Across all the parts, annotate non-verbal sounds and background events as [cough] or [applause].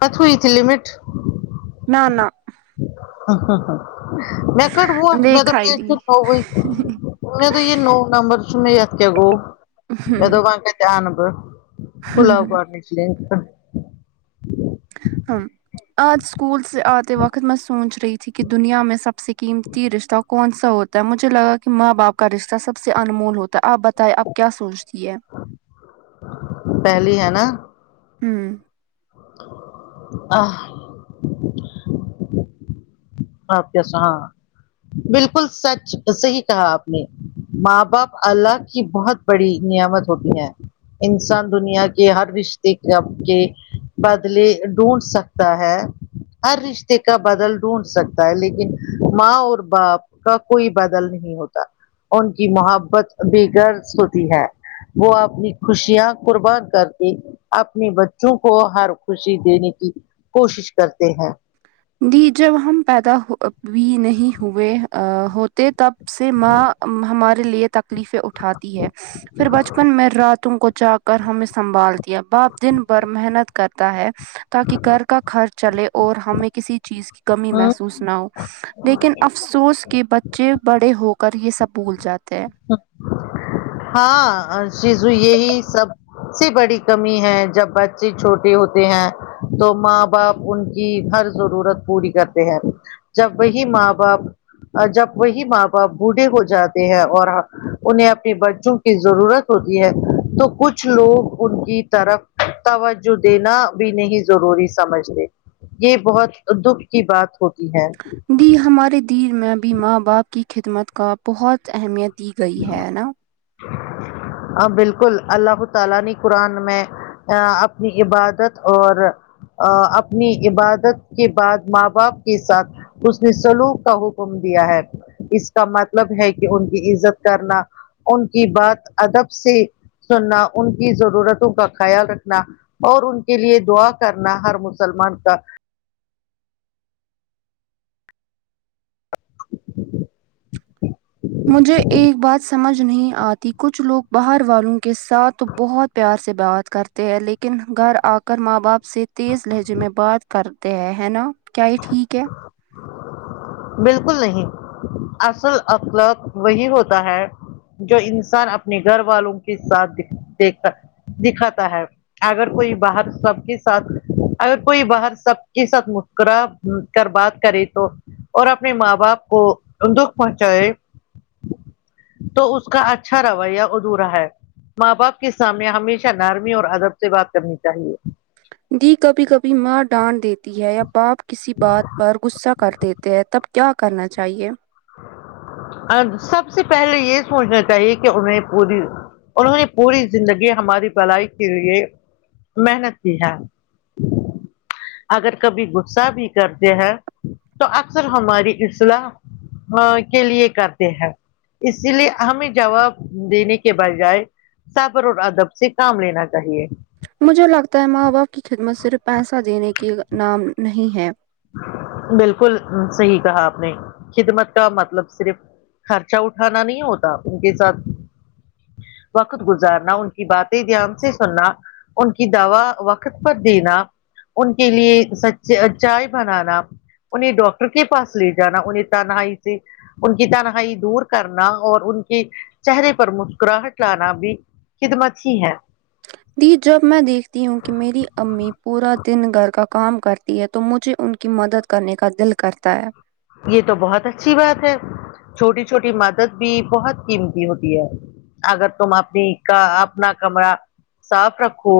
کٹ ہوئی تھی لمٹ نہ نہ ہ ہ ہ میں کٹ [unintelligible] میں دیکھا ہی نہیں [unintelligible] تو یہ کیا نمبر پلاؤ باہر نکلے تا ہاں آج اسکول سے آتے وقت میں سوچ رہی تھی کہ دنیا میں سب سے قیمتی رشتہ کون سا ہو تا ہے مجھے لگا کہ ماں باپ کا رشتہ سب سے انمول ہوتا ہے آپ بتاے آپ کیا سوچتی ہے پہلے ہے نا ہوں آہ آپ جیسا بالکل سچ صحیح کہا آپ نے ماں باپ اللہ کی بہت بڑی نعمت ہوتی ہے انسان دنیا کے ہر رشتے ک ب کے بدلے ڈھونڈ سکتا ہے ہر رشتے کا بدل ڈھونڈ سک تا ہے لیکن ماں اور باپ کا کوئی بدل نہیں ہوتا ان کی محبت بے غرض ہوتی ہے وہ اپنی خوشیاں قربان کرتی اپنے بچوں کو ہر خوشی دینے کی کوشش کرتے ہیں دی جب ہم پیدا ہو بھی نہیں ہوئے ا ہوتے تب سے ماں ام ہمار ے لیے تکلیفیں اٹھاتی ہے پھر بچپن میں راتوں کو جاگ کر ہمیں سنبھال تی باپ دن بھر محنت کرتا ہے تاکہ گھر کا خرچ چلے اور ہمیں کسی چیز کی کمی ہ محسوس نہ ہو لیکن افسوس کہ بچے بڑے ہو کر یہ سب بھول جاتے ہیں ہاں شیزو یہی سب سے بڑی کمی ہے جب بچے چھوٹے ہوتے ہیں تو ماں باپ ان کی ہر ضرورت پوری کرتے ہیں جب وہی ماں باپ جب وہی ماں باپ بوڑھے ہو جاتے ہیں اور ہ انہیں بچوں کی ضرورت ہوتی ہے تو کچھ لوگ ان کی طرف توجہ دینا بھی نہیں ضروری سمجھتے یہ بہت دکھ کی بات ہوتی ہے جی ہمارے دیر میں بھی ماں باپ کی خدمت کا بہت اہمیت دی گئی ہے نا بالکل اللہ تعالی نے قرآن میں اپنی عبادت اور اپنی عبادت کے بعد ماں باپ کے ساتھ حسن سلوک کا حکم دیا ہے اس کا مطلب ہے کہ ان کی عزت کرنا ان کی بات ادب سے سننا ان کی ضرورتوں کا خیال رکھنا اور ان کے لیے دعا کرنا ہر مسلمان کا مجھے ایک بات سمجھ نہیں آتی کچھ لوگ باہر والوں کے ساتھ بہت پیار سے بات کرتے ہیں لیکن گھر آ کر ماں باپ سے تیز لہجے میں بات کرتے ہیں ہے نا کیا یہ ٹھیک ہے بالکل نہیں اصل اخلاق وہی ہوتا ہے جو انسان اپنے گھر والوں کے ساتھ دیکھ دکھاتا ہے اگر کوئی باہر سب کے ساتھ اگر کوئی باہر سب کے ساتھ مسکرا کر بات کرے تو اور اپنے ماں باپ کو دکھ پہنچائے تو اس کا اچھا رویہ ادھورا ہے ماں باپ کے سامنے ہمیشہ نارمی اور ادب سے بات کرنی چاہیے دی کبھی کبھی ماں ڈانٹ دیتی ہے یا پاپ کسی بات پر غصہ کر دیتے ہیں تب کیا کرنا چاہیے سب سے پہلے یہ سوچنا چاہیے کہ انہیں پوری انہوں نے پوری زندگی ہماری بلائی کے لیے محنت کی ہے اگر کبھی غصہ بھی کرتے ہیں تو اکثر ہماری اصلاح ہاں کے لیے کرتے ہیں اسی لیے ہمیں جواب دینے کے بجائے صبر اور ادب سے کام لینا چاہیے مجھے لگتا ہے ماں باپ کی خدمت صرف پیسہ دینے کے نام نہیں ہے بالکل صحیح کہا آپ نے خدمت کا مطلب صرف خرچہ اٹھانا نہیں ہوتا ان کے ساتھ وقت گزارنا ان کی باتیں دھیان سے سننا ان کی دوا وقت پر دینا ان کے لیے سچ چاہے بنانا انہیں ڈاکٹر کے پاس لے جانا انہیں تنہائی سے ان کی تنہائی دور کرنا اور ان کے چہرے پر مسکراہٹ لانا بھی خدمت ہی ہے دی جب میں دیکھتی ہوں کہ میری امی پورا دن گھر کا کام کر تی ہے تو مجھے ان کی مدد کرنے کا دل کرتا ہے یہ تو بہت اچھی بات ہے چھوٹی چھوٹی مدد بھی بہت قیمتی ہوتی ہے اگر تم اپنی کا اپنا کمرہ صاف رکھو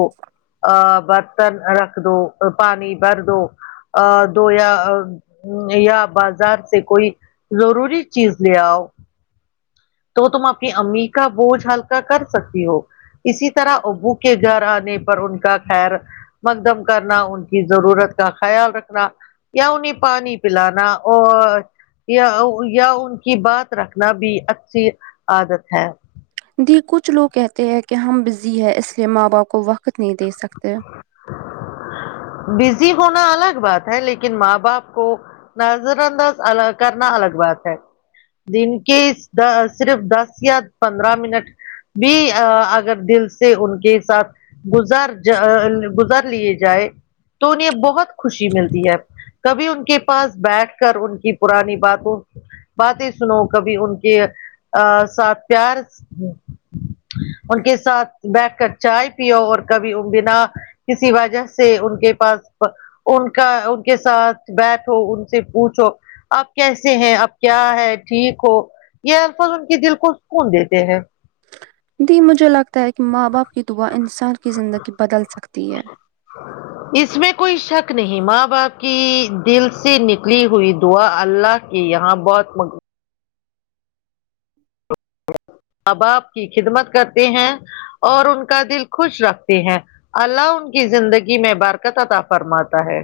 ا برتن رکھ دو پانی بھر دو ا دو یا یا بازار سے کوئی ضروری چیز لے آؤ تو تم اپنی امی کا بوجھ ہلکا کر سکتی ہو اسی طرح ابو کے گھر آنے پر ان کا خیر مقدم کرنا ان کی ضرورت کا خیال رکھنا یا انہیں پانی پلانا اور یا یا ان کی بات رکھنا بھی اچھی عادت ہے دی کچھ لوگ کہتے ہیں کہ ہم بزی ہے اس لیے ماں باپ کو وقت نہیں دے سکتے بزی ہونا الگ بات ہے لیکن ماں باپ کو نظر انداز ال کرنا الگ بات ہے دن کے د صرف دس یا پندرہ منٹ بھی ا اگر دل سے ان کے ساتھ گزار ج گزار لیے جائے تو انہیں بہت خوشی ملتی ہے کبھی ان کے پاس بیٹھ کر ان کی پرانی باتوں باتیں سنو کبھی ان کے ا ساتھ پیار ان کے ساتھ بیٹھ کر چائے پیو اور کبھی ان بنا کسی وجہ سے ان کے پاس ان کا ان کے ساتھ بیٹھو ان سے پوچھو آپ کیسے ہیں اب کیا ہے ٹھیک ہو یہ الفاظ ان کے دل کو سکون دیتے ہیں دی مجھے لگتا ہے کہ ماں باپ کی دعا انسان کی زندگی بدل سکتی ہے اس میں کوئی شک نہیں ماں باپ کی دل سے نکلی ہوئی دعا اللہ کہ یہاں بہت ماں باپ کی خدمت کرتے ہیں اور ان کا دل خوش رکھتے ہیں اللہ ان کی زندگی میں برکت عطا فرماتا ہے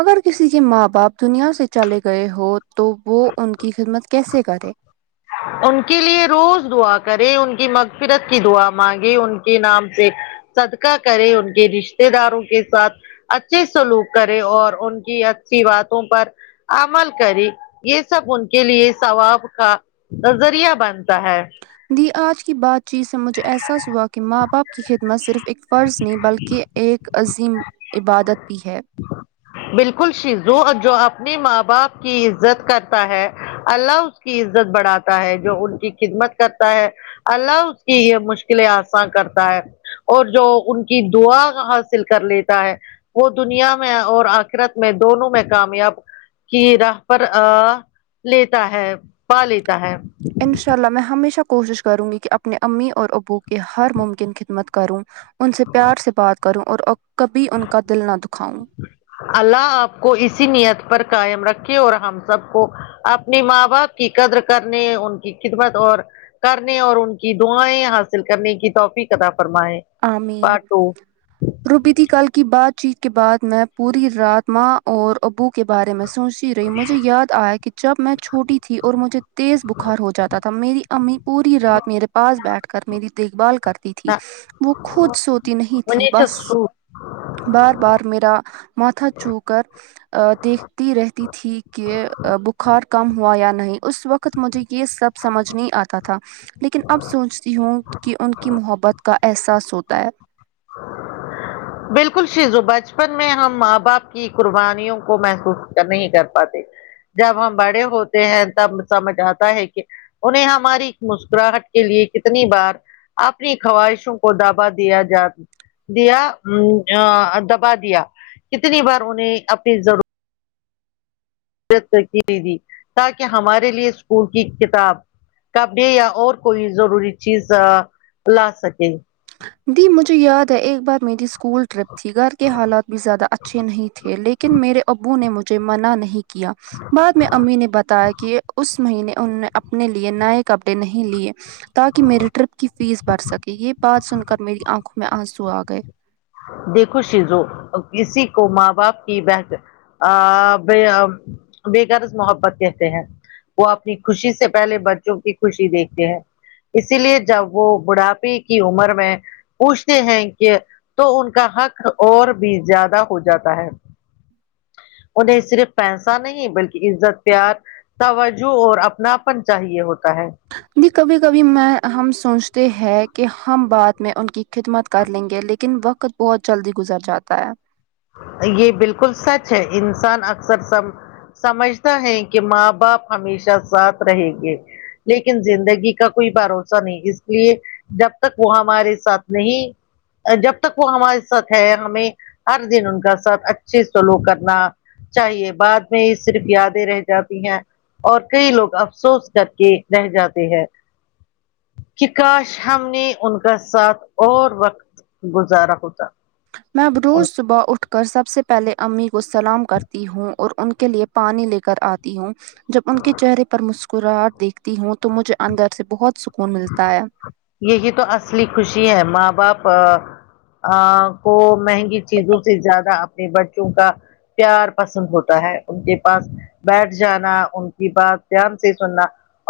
اگر کسی کے ماں باپ دنیا سے چلے گئے ہو تو وہ ان کی خدمت کیسے کرے ان کے لیے روز دعا کرے ان کی مغفرت کی دعا مانگے ان کے نام سے صدقہ کرے ان کے رشتے داروں کے ساتھ اچھے سلوک کرے اور ان کی اچھی باتوں پر عمل کرے یہ سب ان کے لیے ثواب کا ظریعہ بنتا ہے دی آج کی بات چیت سے مجھے احساس ہوا کہ ماں باپ کی خدمت صرف ایک فرض نہیں بلکہ ایک عظیم عبادت بھی ہے بالکل شیزو اور جو اپنے ماں باپ کی عزت کرتا ہے اللہ اس کی عزت بڑھاتا ہے جو ان کی خدمت کرتا ہے اللہ اس کی یہ مشکلیں آساں کرتا ہے اور جو ان کی دعا حاصل کر لیتا ہے وہ دنیا میں اور آ خرت میں دونوں میں کامیاب کی راہ پر ا لیتا ہے پا لیتا ہے انشاء اللہ میں ہمیشہ کوشش کروں گی کہ اپنے امی اور ابو کی ہر ممکن خدمت کروں ان سے پیار سے بات کروں اور کبھی ان کا دل نہ دکھاؤں اللہ آپ کو اسی نیت پر قائم رکھے اور ہم سب کو اپنے ماں باپ کی قدر کرنے ان کی خدمت اور کرنے اور ان کی دعائیں حاصل کرنے کی توفیق عطا فرمائے آمین پارٹ روبی دی کل کی بات چیت کے بعد میں پوری رات ماں اور ابو کے بارے میں سوچ ہی رہی مجھے یاد آیا کہ جب میں چھوٹی تھی اور مجھے تیز بخار ہو جاتا تھا میری امی پوری رات میرے پاس بیٹھ کر میری دیکھ بھال کرتی تھی وہ خود سوتی نہیں تھی بس ٹو بار بار میرا ماتھا چو کر دیکھتی رہتی تھی کہ بخار کم ہوا یا نہیں اس وقت مجھے یہ سب سمجھ نہیں آتا تھا لیکن اب سوچتی ہوں کہ ان کی محبت کا احساس ہوتا ہے بالکل شیزو بچپن میں ہم ماں باپ کی قربانیوں کو محسوس نہیں کر پاتے جب ہم بڑے ہوتے ہیں تب سمجھ آتا ہے کہ انہیں ہماری مسکراہٹ کے لیے کتنی بار اپنی خواہشوں کو ڈبا دیا جا دیا دبا دیا کتنی بار انہیں اپنی ضرور [unintelligible] دی تاکہ ہمارے لیے اسکول کی کتاب کپڈے یا اور کوئی ضروری چیز لا سکے دی مجھے یاد ہے ایک بار میری اسکول ٹرپ تھی گھر کے حالات بھی زیادہ اچھے نہیں تھے لیکن میرے ابو نے مجھے منع نہیں کیا بعد میں امی نے بتایا کہ اس مہینے انہوں نے اپنے لیے نئے کپڑے نہیں لیے تاکہ میری ٹیرپ کی فیس بڑھ سکے یہ بات سن کر میری آنکھوں میں آنسو آ گئے دیکھو شیزو کسی کو ماں باپ کی بہت آ ب بےغرض محبت کہتے ہیں وہ اپنی خوشی سے پہلے بچوں کی خوشی دیکھتے ہیں اسی لیے جب وہ بڑھاپے کی عمر میں پوچھتے ہیں کہ تو ان کا حق اور بھی زیادہ ہو جاتا ہے انہیں صرف پیسہ نہیں بلکہ عزت پیار توجہ اور اپناپن چاہیے ہوتا ہے ج کبھی کبھی میں ہم سوچتے ہیں کہ ہم بات میں ان کی خدمت کر لیں گے لیکن وقت بہت جلدی گزر جاتا ہے یہ بالکل سچ ہے انسان اکثر سب سمجھتا ہے کہ ماں باپ ہمیشہ ساتھ رہیں گے لیکن زندگی کا کوئی بھروسہ نہیں اس لیے جب تک وہ ہمارے ساتھ نہیں جب تک وہ ہمارے ساتھ ہے ہمیں ہر دن ان کا ساتھ اچھے سلوک کرنا چاہیے بعد میں یہ صرف یادیں رہ جاتی ہیں اور کئی لوگ افسوس کر کے رہ جاتے ہیں کہ کاش ہم نے ان کا ساتھ اور وقت گزارا ہوتا میں اب روز صبح اٹھ کر سب سے پہلے امی کو سلام کرتی ہوں اور ان کے لیے پانی لے کر آتی ہوں جب ان کے چہرے پر مسکراہٹ دیکھ تی ہوں تو مجھے اندر سے بہت سکون ملتا ہے یہی تو اصلی خوشی ہے ماں باپ ا کو مہنگی چیزوں سے زیادہ اپنے بچوں کا پیار پسند ہوتا ہے ان کے پاس بیٹھ جانا ان کی بات دھیان سے سننا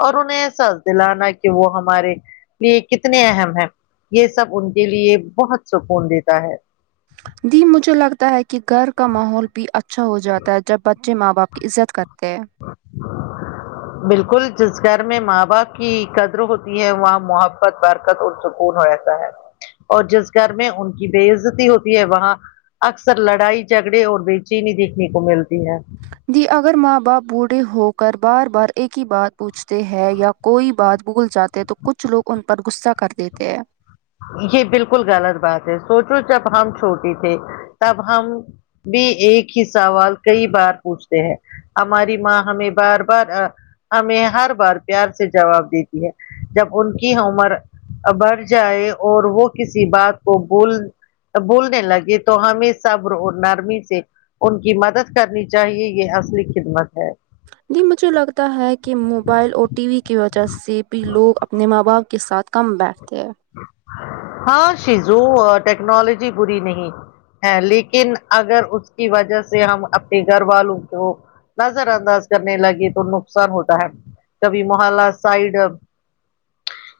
اور انہیں احساس دلانا کہ وہ ہم ہمارے لیے کتنے اہم ہیں یہ سب ان کے لیے بہت سکون دیتا ہے جی مجھے لگتا ہے کہ گھر کا ماحول بھی اچھا ہو جاتا ہے جب ب بچے ماں باپ کی عزت کرتے ہیں بالکل جس گھر میں ماں باپ کی قدر ہوتی ہے وہاں مح برکت اور سکون رہتا ہے اور جس گھر میں ان کی بے عزتی ہوتی ہے وہاں اکثر لڑائی جھگڑے اور بے چینی دیکھنے کو ملتی ہے دی اگر ماں باپ بوڑھے ہو کر بار بار ایک ہی بات پوچھ تے ہیں یا کوئی بات بھول جاتے ہیں تو کچھ لوگ ان پر غصہ کر دیتے ہیں یہ بالکل غلط بات ہے سوچو جب ہم چھوٹے تھے تب ہم بھی ایک ہی سوال کئی بار پوچھتے ہیں ہماری ماں ہمیں بار بار آ ہمیں ہر بار پیار سے جواب دیتی ہے جب ان کی عمر بڑھ جائے اور وہ کسی بات کو بول بھولنے لگے تو ہمیں صبر و نرمی سے ان کی مدد کرنی چاہیے یہ اصلی خدمت ہے جی مجھے لگتا ہے کہ موبائل اور ٹی وی کی وجہ سے بھی لوگ اپنے ماں باپ کے ساتھ کم بیٹھتے ہے ہاں شیزو ٹیکنالوجی بری نہیں ہے لیکن اگر اس کی وجہ سے ہم اپنے گھر والوں کو نظر انداز کرنے لگے تو نقصان ہوتا ہے کبھی محلہ سائڈ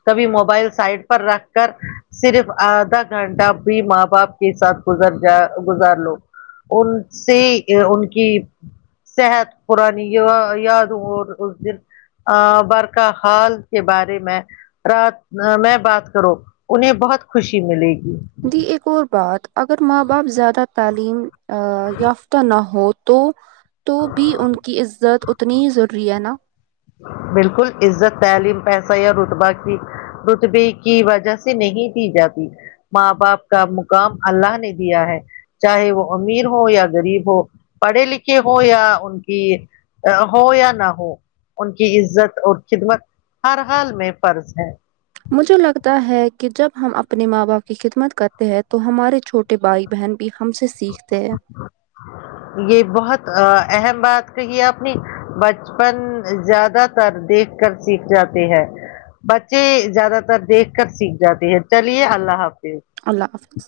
کبھی موبائل سائڈ پر رکھ کر صرف آدھا گھنٹہ بھی ماں باپ کے ساتھ گزر جا گزار لو ان سے ان کی صحت پرانی یا یاد وہ اس دن برقا حال کے بارے میں رات میں بات کرو انہیں بہت خوشی ملے گی دی اک اور بات اگر ماں باپ زیادہ تعلیم آ یافتہ نہ ہو تو تو بھی ان کی عزت اتنی ہی ضروری ہے نا بالکل عزت تعلیم پیسہ یا رتبہ کی رتبے کی وجہ سے نہیں دی جاتی ماں باپ کا مقام اللہ نے دیا ہے چاہے وہ امیر ہو یا غریب ہو پڑھے لکھے ہو یا ان کی ہو یا نہ ہو ان کی عزت اور خدمت ہر حال میں فرض ہے مجھے لگتا ہے کہ جب ہم اپنے ماں باپ کی خدمت کرتے ہیں تو ہمارے چھوٹے بھائی بہن بھی ہم سے سیکھتے ہیں یہ بہت ا اہم بات کہی ہے آپ نے بچپن زیادہ تر دیکھ کر سیکھ جاتے ہیں بچے زیادہ تر دیکھ کر سیکھ جاتے ہیں چلیے اللہ حافظ اللہ حافظ